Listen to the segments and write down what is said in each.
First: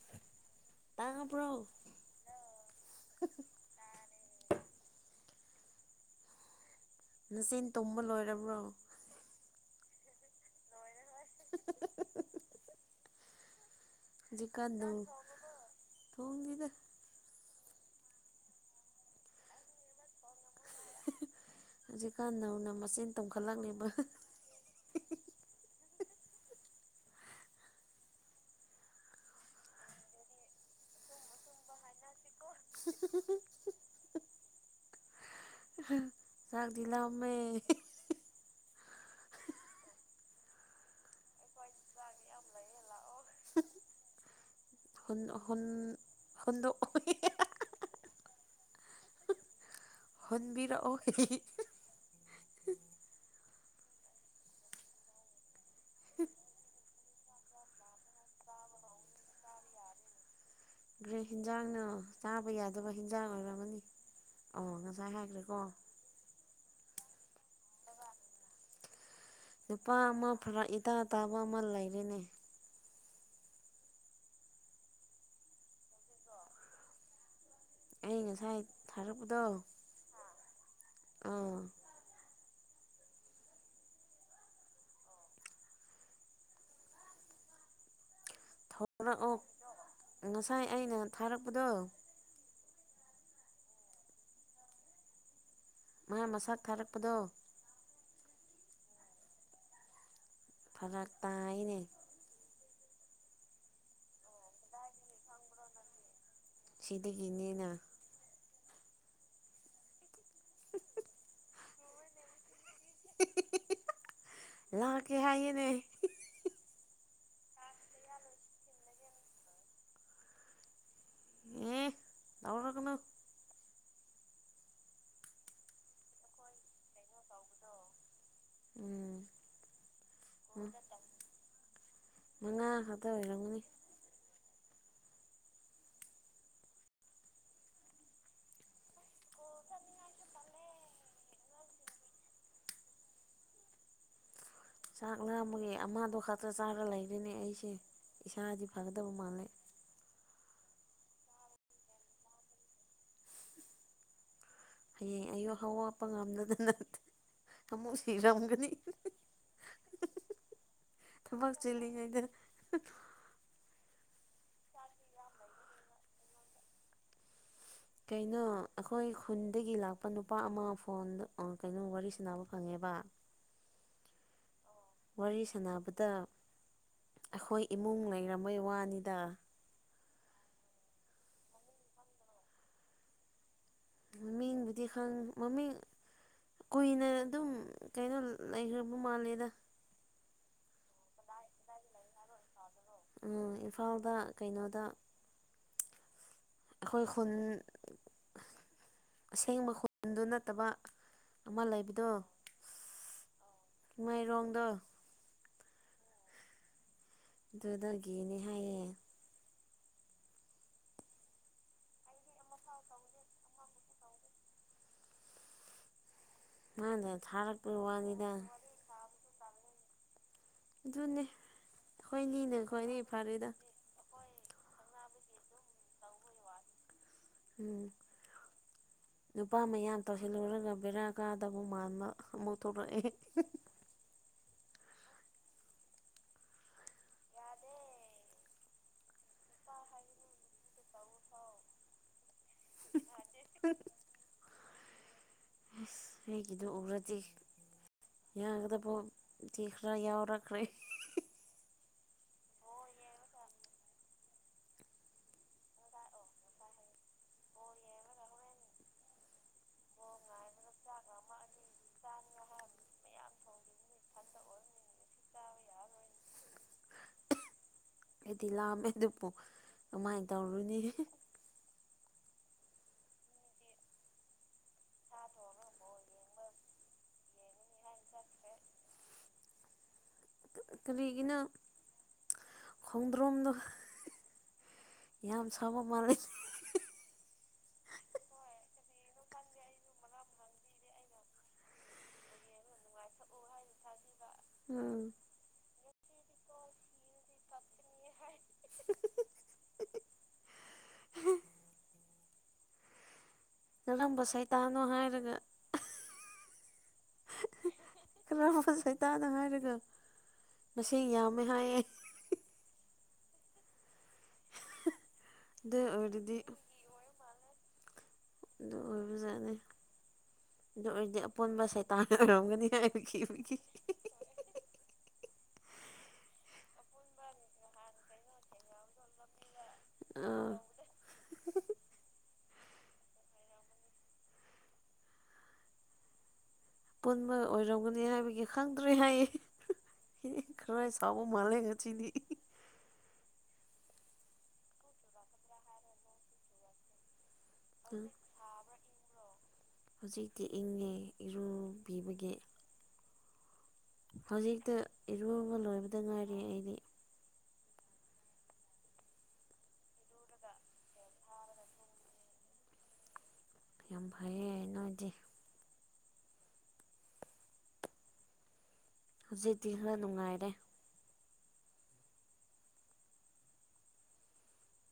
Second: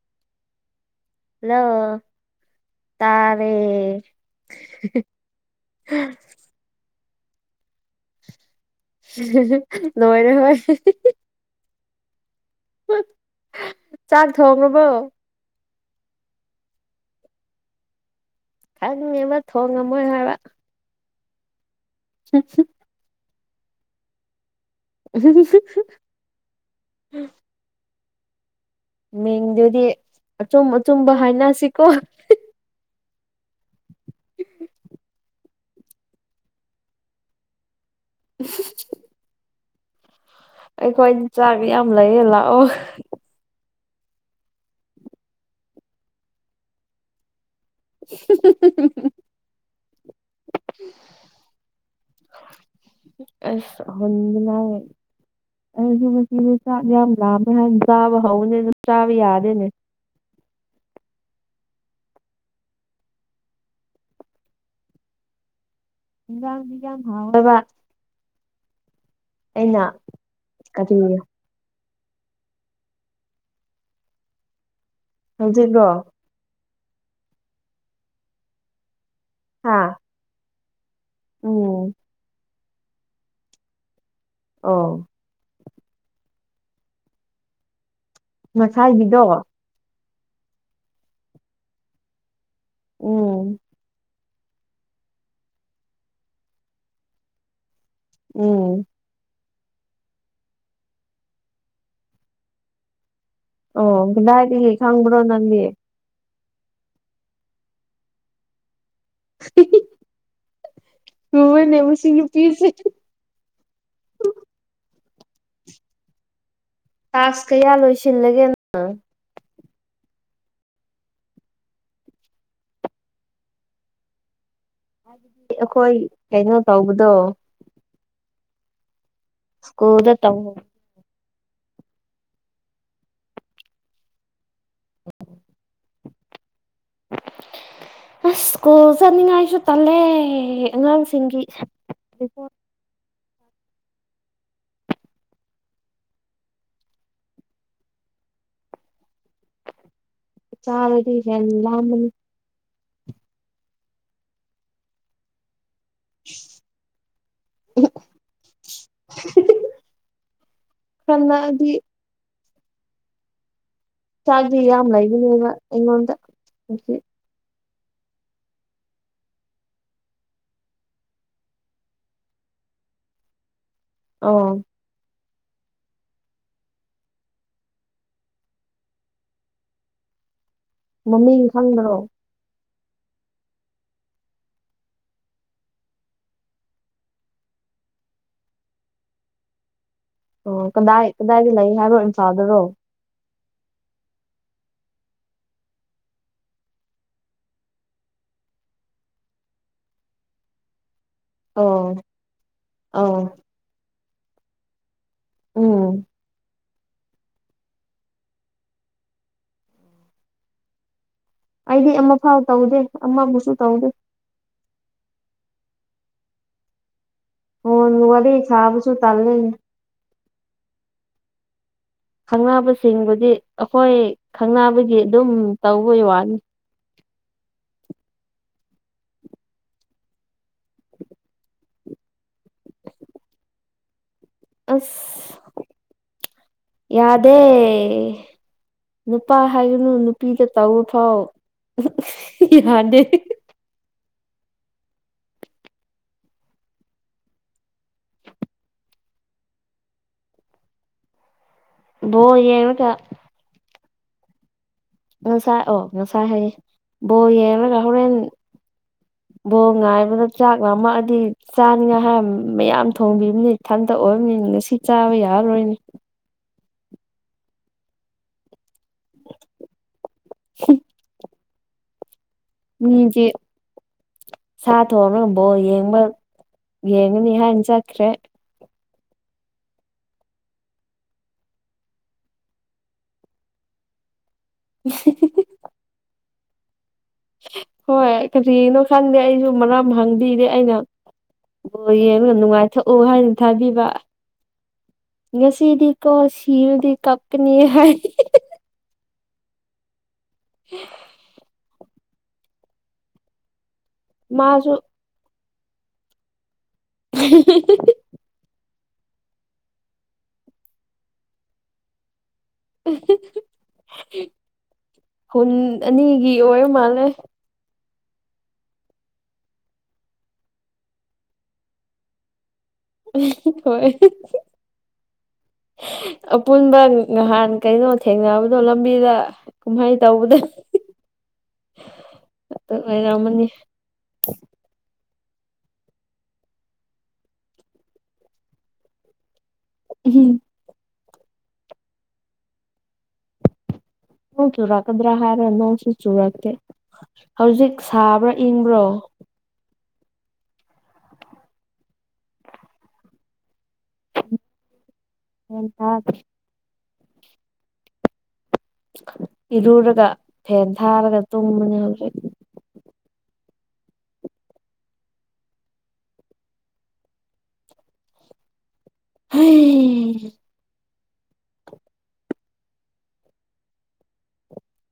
[inaudible] ꯂ ꯇꯥꯔꯦ ꯅꯆꯦꯟ ꯇꯨꯝꯕ ꯂꯣꯏꯔꯕ꯭ꯔꯣ ꯅꯣꯏꯅ ꯍꯣꯏ ꯂꯣꯏꯅꯦ ꯅꯣꯏ ꯍ ꯖꯤ ꯀꯥ ꯑꯗꯨ ꯊꯣꯡꯕꯤꯗ ꯈꯪꯉꯦꯕ ꯊꯣꯡꯉꯝꯃꯣꯏ ꯍꯥꯏꯕ ꯍꯧꯖꯤꯛꯀꯥꯟ ꯅꯧꯅ ꯃꯆꯦꯟ ꯇꯣꯡꯈꯠꯂꯛꯅꯦꯕ ꯑꯁꯤꯁꯤ ꯃꯤꯡꯗꯨꯗꯤ ꯑꯆꯨꯝ ꯑꯆꯨꯝꯕ ꯍꯥꯏꯅꯁꯤꯀꯣ ꯆꯥꯛꯗꯤꯂꯥꯥꯎꯃꯦ ꯎꯝ ꯑꯩꯈꯣꯏꯗꯤ ꯆꯥꯛ ꯌꯥꯝ ꯂꯩꯌꯦ ꯂꯥꯛꯑꯣ ꯍꯨ ꯍꯨꯟ ꯍꯨꯗ [inaudible] ꯍꯣꯟꯕꯤꯔꯛꯑꯣ ꯑꯁ ꯍ ꯑꯩꯁꯨ ꯉꯆꯁꯦ ꯆꯥꯛ ꯌꯥꯝ ꯂꯥꯃꯦ ꯍꯥꯏꯅ ꯆꯥꯕ ꯍꯧꯅꯦ ꯆꯥꯕ ꯌꯥꯗꯦꯅꯦ ꯭ꯔꯦ ꯍꯦꯟꯖꯥꯡꯅ ꯆꯥꯕ ꯌꯥꯗꯕ ꯍꯤꯟꯖꯥꯡ ꯑꯣꯏꯔꯝꯃꯅꯤ ꯑꯣ ꯉꯁꯥꯏ ꯍꯥꯏꯈ꯭ꯔꯦꯀꯣ ꯍꯤꯟꯒꯥꯡꯗꯤ ꯌꯥꯝ ꯍꯥꯎꯕ ꯅꯨꯨꯄꯥ ꯑꯃ ꯐꯔꯛ ꯏꯇꯥ ꯀꯔꯤ ꯇꯥꯕ ꯑꯃ ꯂꯩꯔꯦꯅꯦ ꯍꯧꯖꯤꯀꯣ ꯑ ꯑꯩ ꯉꯁꯥꯏ ꯊꯥꯔꯛꯄꯗꯣ ꯑꯥ ꯑꯣ ꯑꯥꯎ ꯉꯁꯥꯏꯒꯤꯗꯣ ꯊꯣꯛꯂꯛꯑꯣ ꯉꯁꯥꯏ ꯑꯩꯅ ꯊꯥꯔꯛꯄꯗꯣ ꯑꯣ ꯃꯥ ꯃꯁꯥ ꯊꯥꯔꯛꯄꯗꯣ ꯎꯝ ꯐꯔꯛ ꯇꯅꯦ ꯑꯣꯗꯥꯥꯏꯗꯤ ꯍ ꯈꯪꯕ꯭ꯔꯣ ꯅꯪꯒꯦ ꯁꯤꯗꯒꯤꯅꯦꯅ [inaudible] ꯍꯨꯟꯅꯕꯨꯁꯤꯡꯒꯤ ꯄꯤꯁ ꯂꯥꯛꯀꯦ ꯍꯥꯏꯌꯦꯦꯅꯦ ꯇꯥꯛꯁ ꯀꯌꯥ ꯂꯣꯏꯁꯤꯜꯂꯒꯦꯅ ꯑꯧꯔ ꯀꯩꯅ ꯑꯩꯈꯣꯏ ꯀꯩꯅꯣ ꯇꯧꯕꯗꯣ ꯎꯝ ꯀꯣꯗꯣ ꯇꯃꯣ ꯍꯅ ꯆ ꯃꯉꯥ ꯈꯛꯇ ꯑꯣꯏꯔꯝꯒꯅꯤ ꯑꯣ [inaudible] ꯑ ꯁ꯭ꯀꯨꯜ ꯆꯠꯅꯤꯡꯉꯥꯏꯁꯨ ꯇꯂꯦ ꯑꯉꯥꯡꯁꯤꯡꯒꯤ ꯆꯥꯛ ꯂꯥꯃꯒ ꯑꯃꯗꯣ ꯈꯛꯇ ꯆꯥꯔ ꯂꯩꯔꯤꯅꯦ ꯑꯩꯁꯦ ꯏꯁꯥꯗꯤ ꯐꯒꯗꯕ ꯃꯥꯜꯂꯦ ꯆꯥꯗꯤ ꯑꯦ ꯍꯌꯦꯡ ꯑꯌꯨ ꯍꯥꯎ ꯄꯉꯥꯝꯗꯗ ꯅꯠꯇꯦ ꯑꯃꯨꯛ ꯁꯤꯔꯝꯒꯅꯤ ꯈꯔ ꯊꯃꯛ ꯅꯛꯑꯗꯤ ꯆꯂꯤꯉꯗ ꯆꯥꯗꯤ ꯌꯥꯝ ꯂꯩꯒꯅꯦꯕ ꯑꯩꯉꯣꯟꯗ ꯍꯧ ꯀꯩꯅꯣ ꯑꯩꯈꯣꯏ ꯈꯨꯟꯗꯒꯤ ꯂꯥꯛꯄ ꯅꯨꯄꯥ ꯑꯃ ꯐꯣꯟꯗ ꯀꯩꯅꯣ ꯋꯥꯔꯤ ꯁꯅꯕ ꯐꯪꯉꯦꯕ ꯑꯣ ꯋꯥꯔꯤ ꯁꯥꯟꯅꯕꯗ ꯑꯩꯈꯣꯏ ꯏꯃꯨꯡ ꯂꯩꯔꯝꯝꯕꯣꯏ ꯋꯥꯅꯤꯗ ꯃꯃꯤꯡ ꯈꯪꯕ꯭ꯔꯣ ꯃꯃꯤꯡꯕꯨꯗꯤ ꯈꯪ ꯃꯃꯤꯡ ꯀꯨꯏꯅ ꯑꯗꯨꯝ ꯀꯩꯅꯣ ꯂꯩꯈ꯭ꯔꯕ ꯃꯥꯜꯂꯦꯗ ꯑꯣ ꯀꯗꯥꯏ ꯀꯗꯥꯏꯗ ꯂꯩ ꯍꯥꯏꯔꯣ ꯏꯝꯐꯥꯜꯗꯨꯔꯣ ꯏꯝꯐꯥꯜꯗ ꯀꯩꯅꯣꯗ ꯑꯩꯈꯣꯏ ꯈꯨꯟ ꯑꯁꯦꯡꯕ ꯈꯨꯟꯗꯨ ꯅꯠꯇꯕ ꯑꯃ ꯑꯣ ꯑꯧ ꯂꯩꯕꯗꯣꯃꯥꯏꯔꯣꯡꯗꯣ ꯑꯣ ꯑꯗꯨꯗꯒꯤꯅꯦ ꯍꯥꯏꯌꯦꯦ ꯑꯩꯗꯤ ꯑꯃꯐꯥꯎ ꯇꯧꯗꯦ ꯑꯃꯕꯨꯁꯨ ꯇꯧꯗꯦ ꯃꯥꯗ ꯊꯥꯔꯛꯄꯒꯤ ꯋꯥꯅꯤꯗ ꯁꯨꯇꯥꯔꯂ ꯖꯅꯤ ꯈꯪꯕꯁꯤꯡꯕꯨꯗꯤ ꯑꯩꯈꯣꯏ ꯈꯪꯕꯒꯤ ꯑꯗꯨꯝ ꯇꯧꯕꯩ ꯋꯥꯅꯤ ꯎꯝ ꯅꯨꯄꯥ ꯃꯌꯥ ꯇꯧꯁꯤꯜꯂꯨꯔꯒ ꯕꯦꯔꯥ ꯀꯥꯗꯕ ꯃꯥꯟꯕ ꯑꯃꯨꯛ ꯊꯣꯛꯂꯛꯑꯦ ꯑꯁ ꯌꯥꯗꯦ ꯅꯨꯄꯥ ꯍꯥꯏꯒꯅꯨ ꯅꯨꯄꯤꯒ ꯇꯧꯕ ꯐꯥꯎ ꯌꯥꯗꯦ ꯎꯝ ꯑꯩꯒꯤꯗꯨꯣ ꯎꯔꯗꯤ ꯌꯥꯒꯗꯕꯣ ꯊꯤꯈ꯭ꯔꯥ ꯌꯥꯎꯔꯛꯈ꯭ꯔꯦ ꯕꯣ ꯌꯦꯅꯀ ꯃꯁꯥ ꯑꯣ ꯃꯁꯥ ꯍꯥꯏꯩ ꯕꯣ ꯔ ꯍꯣꯔꯦꯟꯦꯟ ꯕꯣ ꯉꯥꯏꯕꯗ ꯆꯥꯛ ꯉꯝꯃꯛꯛꯑꯗꯤ ꯆꯥꯅꯤꯉꯥꯏ ꯍꯥꯏ ꯃꯌꯥꯝ ꯊꯣꯡꯕꯤꯕꯅꯤ ꯊꯟꯗꯛ ꯑꯣꯏꯕꯅꯤꯅ ꯁꯤ ꯆꯥꯕ ꯌꯥꯔꯔꯣꯏꯅꯦ ꯑꯩꯗꯤ ꯂꯥꯑꯝꯃꯦ ꯑꯗꯨꯕꯨ ꯀꯃꯥꯏꯅ ꯇꯧꯔꯨꯅꯤ ꯎꯝꯗꯤ ꯁꯥ ꯊꯣꯡꯅꯕꯕꯣ ꯌꯦꯡꯕ ꯌꯦꯡꯉꯅꯤ ꯍꯥꯏꯅ ꯆꯠꯈ꯭ꯔꯦ ꯀꯔꯤꯒꯤꯅ ꯈꯣꯡꯗ꯭ꯔꯣꯝꯗꯣ ꯌꯥꯝ ꯁꯕ ꯃꯥꯔ ꯍꯣꯏ ꯀꯔꯤꯒꯤꯅꯣ ꯈꯪꯗꯦ ꯑꯩꯁꯨ ꯃꯔꯝ ꯍꯪꯕꯤꯔꯦ ꯑꯩꯅ ꯑꯣ ꯌꯦꯡꯉ ꯌꯥꯝ ꯅꯨꯡꯉꯥꯏꯊꯣꯛꯎ ꯍꯥꯏꯅ ꯊꯥꯕꯤꯕ ꯑꯝ ꯉꯁꯤꯗꯤ ꯀꯣ ꯁꯤꯜꯗꯤ ꯀꯞꯄꯅꯤ ꯍꯥꯏ ꯍ ꯃꯥꯁꯨ ꯀꯔꯝꯕꯁꯥꯏꯇꯥꯅꯣ ꯍꯥꯏꯔꯒ [inaudible] ꯈꯔ ꯁꯩꯇꯥꯗ ꯍꯥꯏꯔꯒ ꯃꯁꯤꯡ ꯌꯥꯝꯃꯦ ꯍꯥꯏꯌꯦꯦ ꯍꯨꯟ ꯑꯗꯨ ꯑꯅꯤꯒꯤ ꯑꯣꯏꯔꯗꯤ ꯑꯣꯏꯔ ꯃꯥꯜꯂꯦ ꯑꯗꯨ ꯑꯣꯏꯕꯖꯅꯤ ꯑꯗꯨ ꯑꯣꯏꯔꯗꯤ ꯑꯄꯣꯟꯕ ꯁꯦ ꯇ ꯑꯣꯏꯔꯝꯒꯅꯤ ꯍꯥꯏꯕꯒꯤ ꯍꯣꯏ ꯑꯄꯨꯟꯕ ꯉꯍꯥꯟ ꯀꯩꯅꯣ ꯊꯦꯡꯅꯕꯗꯣ ꯂꯝꯕꯤꯗ ꯀꯨꯝꯍꯩ ꯇꯧꯕꯗ ꯑꯥ ꯑꯗꯨ ꯉꯥꯏꯔꯝꯃꯅꯤ ꯄꯨꯟꯕ ꯑꯣꯏꯔꯝꯒꯅꯤ ꯍꯥꯏꯕꯒꯤ ꯈꯪꯗ꯭ꯔꯦ ꯍꯥꯏꯌꯦ ꯈꯔꯥ ꯁꯥꯎꯕ ꯃꯥꯜꯂꯦ ꯉꯁꯤꯗꯤ ꯅꯣꯡ ꯆꯨꯔꯛꯀꯗ꯭ꯔꯥ ꯍꯥꯏꯔ ꯅꯣꯡꯁꯨ ꯆꯨꯔꯛꯇꯦ ꯍꯧꯖꯤꯛ ꯁꯥꯕ꯭ꯔꯥ ꯏꯪꯕ꯭ꯔꯣ ꯍꯧꯖꯤꯛꯇꯤ ꯏꯪꯉꯦ ꯏꯔꯨꯕꯤꯕꯒꯤ ꯍꯧꯖꯤꯛꯇ ꯏꯔꯨꯕ ꯂꯣꯏꯕꯗ ꯉꯥꯏꯔꯤ ꯑꯩꯗꯤ ꯏꯔꯨꯔꯒ ꯐꯦꯟ ꯊꯥꯔꯒ ꯇꯨꯝꯕꯅꯦ ꯍꯧꯖꯤꯛ ꯌꯥꯝ ꯐꯩꯌꯦ ꯅꯣꯏꯗꯤ ꯍꯧꯖꯤꯛꯇꯤ ꯈꯔ ꯍꯩ ꯅꯨꯡꯉꯥꯏꯔꯦ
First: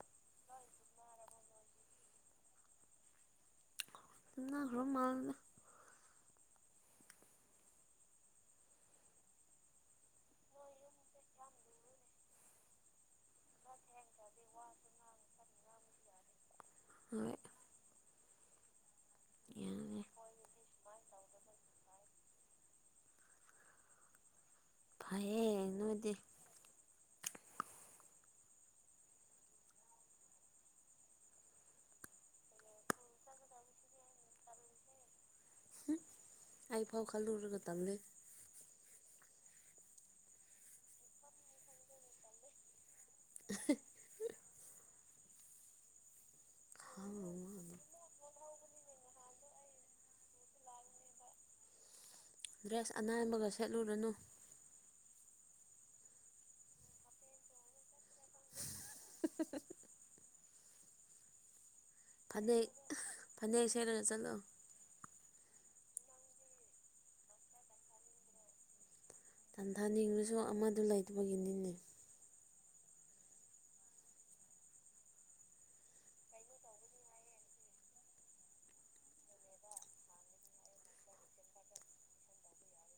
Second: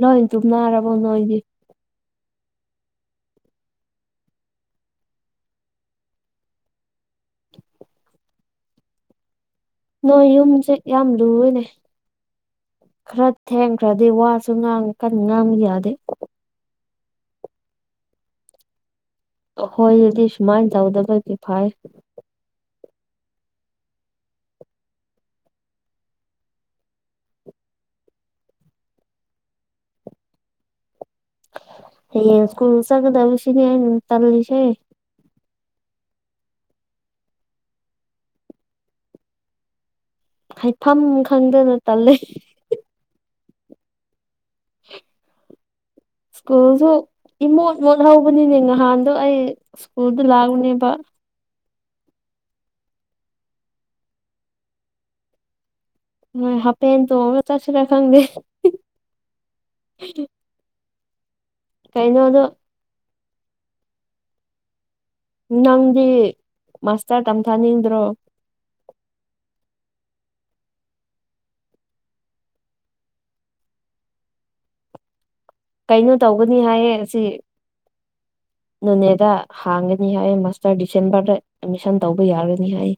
ꯂꯣꯏ ꯇꯨꯝꯅꯔꯕꯣ ꯅꯣꯏꯗꯤ ꯇꯨꯝꯅꯈꯔ ꯃꯥꯜꯂꯦ ꯅꯣꯏ ꯌꯨꯝꯖꯦ ꯌꯥꯝ ꯂꯨꯌꯦꯅꯦ ꯈꯔ ꯊꯦꯡꯈ꯭ꯔꯗꯤ ꯋꯥꯁꯨ ꯉꯥꯡ ꯀꯟ ꯉꯥꯡꯕ ꯌꯥꯗꯦ ꯍꯣꯏ ꯌꯥꯔꯦ ꯍꯣꯏ ꯑꯗꯤ ꯁꯨꯃꯥꯏꯅ ꯇꯧꯗꯕꯒꯤ ꯐꯩ ꯐꯌꯦ ꯅꯣꯏꯗꯤ ꯍꯌꯦꯡ ꯁꯀꯨ꯭ꯜ ꯆꯠꯀꯒꯗꯕꯁꯤꯅꯦ ꯑꯩ ꯇꯜꯂꯤꯁꯦ ꯍꯨꯝ ꯑꯩꯐꯥꯎ ꯈꯜꯂꯨꯔꯒ ꯇꯜꯂꯦ ꯍꯥꯏꯐꯝ ꯈꯪꯗꯅ ꯇꯜꯂꯦ [unintelligible] [unintelligible] ꯁ꯭ꯀꯨꯜꯁꯨ ꯏꯃꯣꯠ ꯃꯣꯠꯍꯧꯕꯅꯤꯅꯦ ꯅꯍꯥꯟꯗꯣ ꯑꯩ ꯁ꯭ꯀꯨꯜꯗ ꯂꯥꯛꯎꯅꯦꯕ ꯗ꯭ꯔꯦꯁ ꯑꯅꯥꯟꯕꯒ ꯁꯦꯠꯂꯨꯔꯅꯨ ꯅꯣꯏ ꯍꯥꯞꯄꯦꯟ ꯇꯣꯡꯔꯒ ꯆꯠꯁꯤꯔ ꯈꯪꯗꯦ ꯍꯥ ꯍꯥ ꯍꯥ ꯍꯥ [unintelligible] ꯀꯩꯅꯣꯗꯣ ꯐꯅꯦꯛ ꯐꯅꯦꯛ ꯁꯦꯠꯔꯒ ꯆꯠꯂꯣ ꯅꯪꯗꯤ ꯃꯥꯁꯇꯔ ꯇꯝꯊꯥꯅꯤꯡꯗ꯭ꯔꯣ ꯇꯝꯊꯥꯅꯤꯡꯂꯁꯨ ꯑꯃꯗꯨ ꯂꯩꯇꯕꯒꯤꯅꯤꯅꯦ ꯀꯩꯅꯣ ꯇꯧꯒꯅꯤ ꯍꯥꯏꯌꯦ ꯉꯁꯤ ꯃꯦꯅꯦꯗ ꯍꯥꯡꯒꯅꯤ ꯍꯥꯏꯌꯦ ꯃꯥꯁꯇꯔ ꯗꯤꯁꯦꯝꯕꯔꯗ ꯑꯦꯠꯃꯤꯁꯟ ꯇꯧꯕ ꯌꯥꯒꯅꯤ ꯍꯥꯏꯌꯦ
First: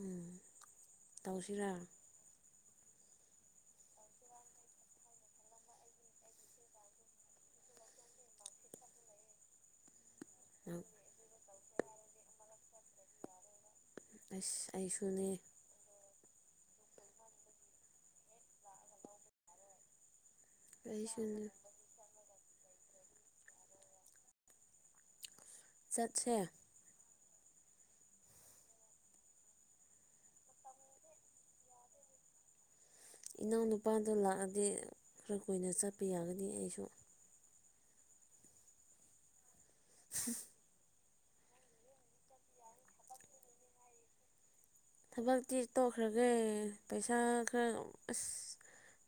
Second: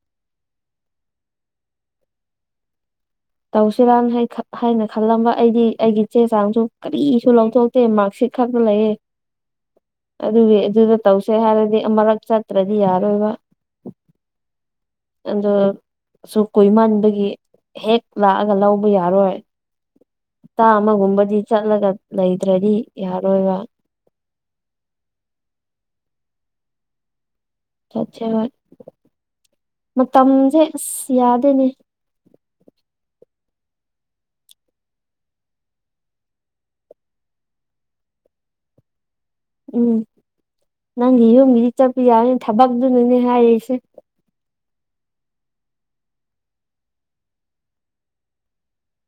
ꯎꯝ ꯇꯧꯁꯤꯔꯥ ꯇꯧꯁꯤꯔꯥ ꯍꯥꯏ ꯍꯥꯏꯅ ꯈꯜꯂꯝꯕ ꯑꯩꯗꯤ ꯑꯩꯒꯤ ꯆꯦ ꯆꯥꯡꯁꯨ ꯀꯔꯤꯁꯨ ꯂꯧꯊꯣꯛ ꯇꯦꯟ ꯃꯥ꯭ꯛꯁꯤꯠ ꯈꯛꯇ ꯂꯩꯌꯦ ꯑꯗꯨꯒꯤ ꯑꯗꯨꯗ ꯇꯧꯁꯦ ꯍꯥꯏꯔꯗꯤ ꯑꯃꯔꯛ ꯆꯠꯇ꯭ꯔꯗꯤ ꯌꯥꯔꯣꯏꯕ ꯑꯁ ꯑꯩꯁꯨ ꯑꯗꯨ ꯁꯨ ꯀꯨꯏꯃꯟꯕꯒꯤ ꯍꯦꯛ ꯂꯥꯛꯑꯒ ꯂꯧꯕ ꯌꯥꯔꯣꯏ ꯍꯞꯇꯥ ꯑꯃꯒꯨꯝꯕꯗꯤ ꯑꯩꯁꯨꯅꯦ ꯆꯠꯂꯒ ꯂꯩꯗ꯭ꯔꯗꯤ ꯌꯥꯔꯣꯏꯕ ꯆꯠꯁꯦ ꯆꯠꯁꯦ ꯍꯣꯏ ꯃꯇꯝꯁꯦ ꯑꯁ ꯌꯥꯗꯦꯅꯦ ꯏꯅꯥꯎꯅꯨꯄꯥꯗꯨ ꯂꯥꯛꯑꯗꯤ ꯈꯔ ꯀꯨꯏꯅ ꯆꯠꯄ ꯌꯥꯒꯅꯤ ꯑꯩꯁꯨ ꯎꯝ ꯅꯪꯒꯤ ꯌꯨꯝꯒꯤꯗꯤ ꯆꯠꯄ ꯌꯥꯅꯤ ꯊꯕꯛꯇꯨꯅꯤꯅꯦ ꯍꯥꯏꯔꯤꯁꯦ ꯊꯕꯛꯇꯤ ꯇꯣꯛꯈ꯭ꯔꯒꯦ ꯄꯩꯁꯥ ꯈꯔ ꯑꯁ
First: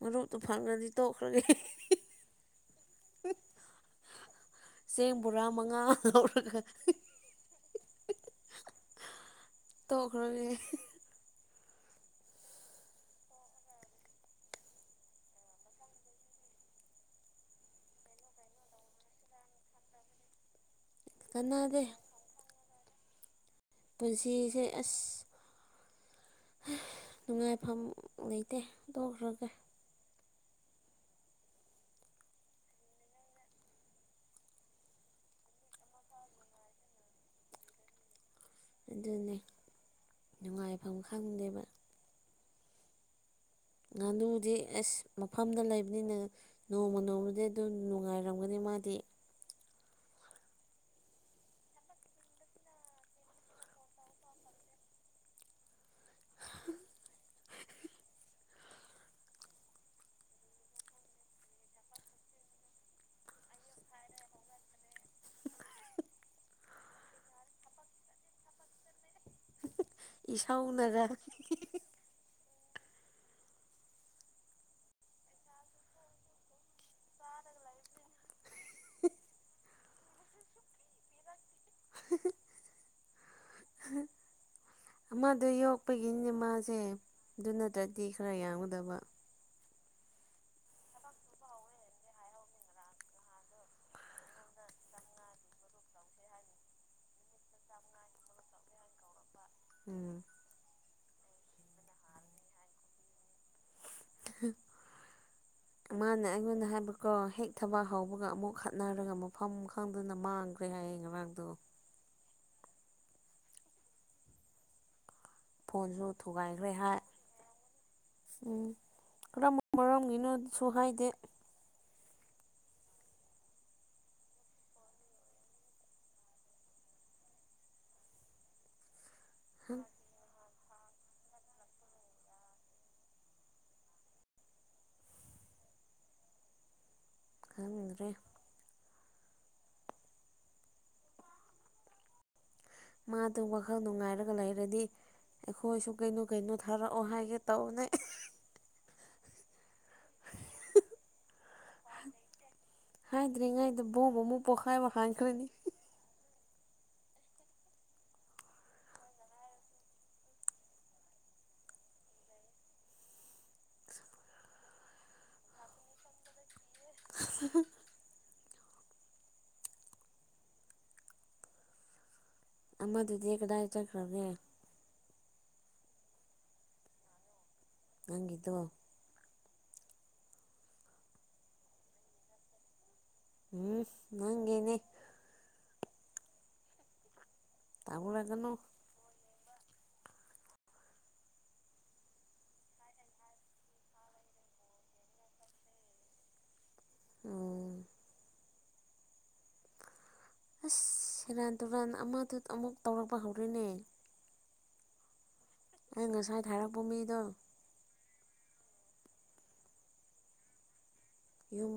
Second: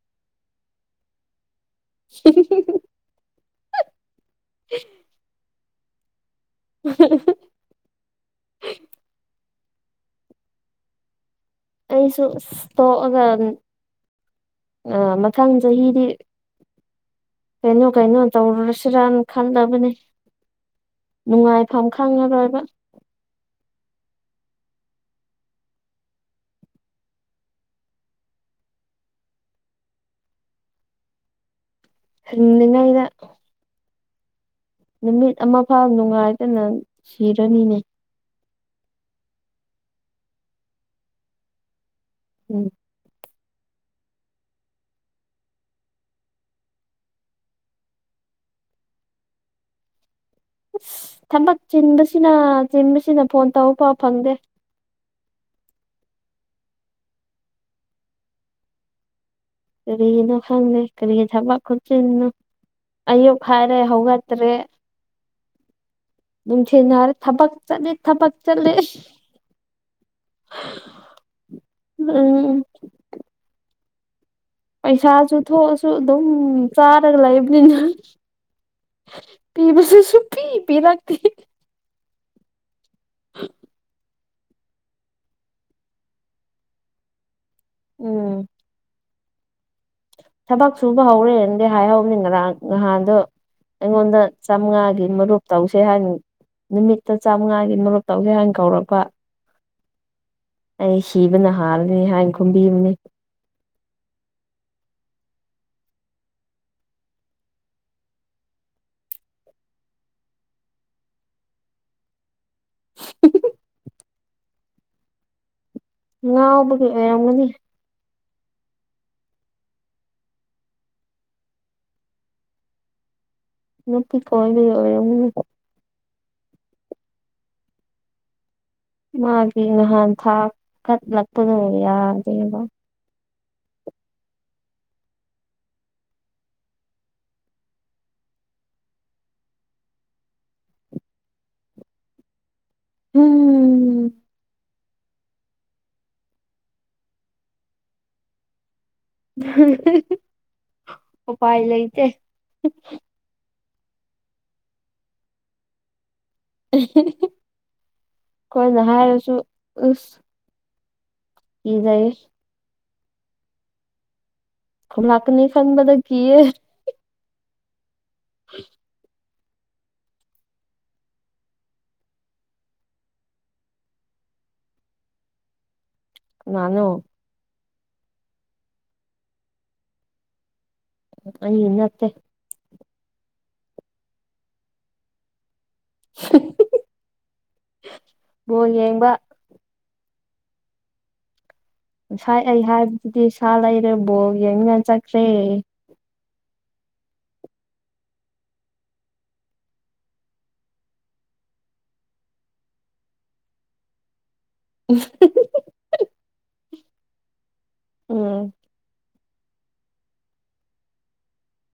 ꯃꯔꯨꯞꯇꯨ ꯐꯪꯔꯗꯤ ꯇꯣꯛꯈ꯭ꯔꯒꯦ ꯍꯨꯝ ꯍꯨꯝ ꯆꯦꯡ ꯕꯣꯔꯥ ꯃꯪꯉꯥ ꯂꯧꯔꯒ ꯍꯝ ꯍꯝ [unintelligible] ꯇꯣꯛꯈꯔꯒꯦ ꯑꯩꯁꯨ ꯑꯁ ꯊꫭꯛꯑꯗꯝꯅꯦ ꯑ ꯃꯊꯪ ꯆꯍꯤꯗꯤ ꯀꯩꯅꯣ ꯀꯩꯅꯣ ꯇꯧꯔꯨꯔꯁꯤꯔꯅ ꯈꯜꯂꯕꯅꯦ ꯀꯥꯟꯅꯗꯦ ꯅꯨꯡꯉꯥꯏꯐꯝ ꯈꯪꯉꯔꯣꯏꯕ ꯄꯨꯟꯁꯤꯁꯦ ꯑꯁ ꯅꯨꯡꯉꯥꯏꯐꯝ ꯂꯩꯇꯦ ꯇꯣꯛꯈ꯭ꯔꯒꯦ ꯍꯟꯅꯤꯉꯥꯏꯅ ꯅꯨꯃꯤꯠ ꯑꯃꯐꯥꯎ ꯅꯨꯡꯉꯥꯏꯗꯅ ꯁꯤꯔꯅꯤꯅꯦ ꯑꯗꯨꯅꯦ ꯅꯨꯡꯉꯥꯏꯐꯝ ꯈꯪꯗꯦꯕ ꯎꯝ ꯉꯥꯅꯨꯗꯤ ꯑꯩꯁ ꯃꯐꯝꯗ ꯂꯩꯕꯅꯤꯅ ꯅꯣꯡꯃ ꯅꯣꯡꯃꯗꯤ ꯑꯗꯨꯝ ꯅꯨꯡꯉꯥꯏꯔꯝꯒꯅꯤ ꯃꯥꯗꯤ ꯑꯁ ꯊꯕꯛ ꯆꯤꯟꯕꯁꯤꯅ ꯆꯤꯟꯕꯁꯤꯅ ꯐꯣꯟ ꯇꯧ ꯐꯥꯎ ꯐꯪꯗꯦ ꯀꯔꯤꯒꯤꯅꯣ ꯈꯪꯗꯦ ꯀꯔꯤ ꯊꯕꯛ ꯈꯨꯠꯆꯤꯟꯅꯣ ꯑꯌꯨꯛ ꯍꯥꯏꯔꯦ ꯍꯧꯒꯠꯇꯔꯦ ꯅꯨꯡꯊꯤꯜ ꯍꯥꯏꯔꯦ ꯊꯕꯛ ꯆꯠꯂꯦ ꯊꯕꯛ ꯆꯠꯂꯦ ꯏ ꯁꯧꯅꯒ ꯅꯪ ꯄꯩꯁꯥꯁꯨ ꯊꯣꯛꯑꯁꯨ ꯑꯗꯨꯝ ꯆꯥꯔꯒ ꯂꯩꯕꯅꯤꯅ ꯄꯤꯕꯁꯨ ꯁꯎ꯫ꯄꯤ ꯄꯤꯔꯛꯛꯇꯦ [unintelligible] ꯑꯃꯗꯨ ꯌꯣꯛꯄꯒꯤꯅꯦ ꯃꯥꯁꯦ ꯑꯗꯨ ꯅꯠꯇ꯭ꯔꯗꯤ ꯎꯝ ꯈꯔ ꯌꯥꯝꯒꯗꯕ ꯊꯕꯛ ꯁꯨꯕ ꯍꯧꯔꯦꯅꯗꯤ ꯍꯥꯏꯍꯧꯕꯅꯤ ꯉꯔꯥꯡ ꯅꯍꯥꯟꯗꯨ ꯑꯩꯉꯣꯟꯗ ꯆꯝꯉꯥꯒꯤ ꯃꯔꯨꯞ ꯇꯧꯁꯤ ꯍꯥꯏꯅꯤ ꯅꯨꯃꯤꯠꯇꫭ ꯆꯥꯝꯉꯥꯒꯤ ꯃꯔꯨꯞ ꯇꯧꯖꯩ ꯍꯥꯏꯅ ꯀꯧꯔꯛꯄ ꯎꯝ ꯑꯩ ꯁꯤꯕꯅ ꯍꯥꯜꯂꯅꯤ ꯍꯥꯏꯅ ꯈꯨꯝꯕꯤꯕꯅꯦ ꯃꯥꯅ ꯑꯩꯉꯣꯟꯗ ꯍꯥꯏꯕꯀꯣ ꯍꯦꯛ ꯊꯕꯛ ꯍꯧꯕꯒ ꯑꯃꯨꯛ ꯈꯠꯅꯔꯒ ꯃꯐꯝ ꯈꯪꯗꯅ ꯃꯥꯡꯕ ꯈꯔꯦ ꯍꯥꯏꯌꯦ ꯉꯔꯥꯡꯗꯣ ꯐꯣꯟꯖꯨ ꯊꯨꯒꯥꯏꯒ꯭ꯔꯦ ꯉꯥꯎꯕꯒꯤ ꯍꯥꯏ ꯑꯣꯏꯔꯝꯒꯅꯤ ꯎꯝ ꯀꯔꯝꯕ ꯃꯔꯝꯒꯤꯅꯣ ꯑꯗꯨꯁꯨ ꯍꯥꯏꯗꯦ ꯅꯨꯄꯤ ꯀꯣꯏꯕꯒꯤ ꯑꯣꯏꯔꯝꯒꯅꯤꯀꯣ ꯃꯥꯒꯤ ꯅꯍꯥꯟ ꯊꯥꯛ ꯀꯠꯂꯛꯄꯗꯣ ꯌꯥꯗꯦꯕ ꯈꯪꯗ꯭ꯔꯦ ꯃꯥꯗꯣ ꯋꯥꯛ ꯋꯥꯈꯜ ꯎꯝ ꯅꯨꯡꯉꯥꯏꯔꯒ ꯂꯩꯔꯗꯤ ꯑꯩꯈꯣꯏꯁꯨ ꯀꯩꯅꯣ ꯀꯩꯅꯣ ꯊꯥꯔꯛꯑꯣ ꯍꯥꯏꯒꯦ ꯇꯧꯕꯅꯦ ꯎꯄꯥꯏ ꯂꯩꯇꯦ ꯍꯥꯏꯗ꯭ꯔꯤꯉꯩꯗ ꯕꯣꯝ ꯑꯃꯨꯛ ꯄꯣꯛꯈꯥꯏꯕ ꯍꯥꯟꯈ꯭ꯔꯅꯤ ꯑꯩꯈꯣꯏꯅ ꯍꯥꯏꯔꯁꯨ ꯑꯁ ꯀꯤꯖꯩ ꯈꯨꯟ ꯂꯥꯛꯀꯅꯤ ꯈꯟꯕꯗ ꯀꯤꯌꯦ [unintelligible] ꯑꯃꯗꯨꯗꯤ ꯀꯗꯥꯏ ꯆꯈ꯭ꯔꯒꯦ ꯀꯅꯥꯅꯣ ꯅꯪꯒꯤꯗꯣ ꯑꯩꯒꯤ ꯅꯠꯇꯦ ꯎꯝ ꯅꯪꯒꯤꯅꯤ [unintelligible] ꯇꯧꯔꯒꯅꯨ ꯕꯣꯜ ꯌꯦꯡꯕ ꯉꯁꯥꯏ ꯑꯩ ꯍꯥꯏꯕꯗꯨꯗꯤ ꯁꯥ ꯂꯩꯔꯦ ꯕꯣꯜ ꯌꯦꯡꯃꯤꯟꯅ ꯆꯠꯈ꯭ꯔꯦ ꯑꯣ ꯑꯁ ꯁꯦꯔꯥꯟ ꯇꯨꯔꯥꯟ ꯑꯃꯗꯨ ꯑꯃꯨꯛ ꯇꯧꯔꯛꯄ ꯍꯧꯔꯦꯅꯦ [unintelligible] ꯑꯩ ꯉꯁꯥꯏ ꯊꯥꯔꯛꯄ ꯃꯤꯗꯣ ꯎꯝ ꯌꯨꯝ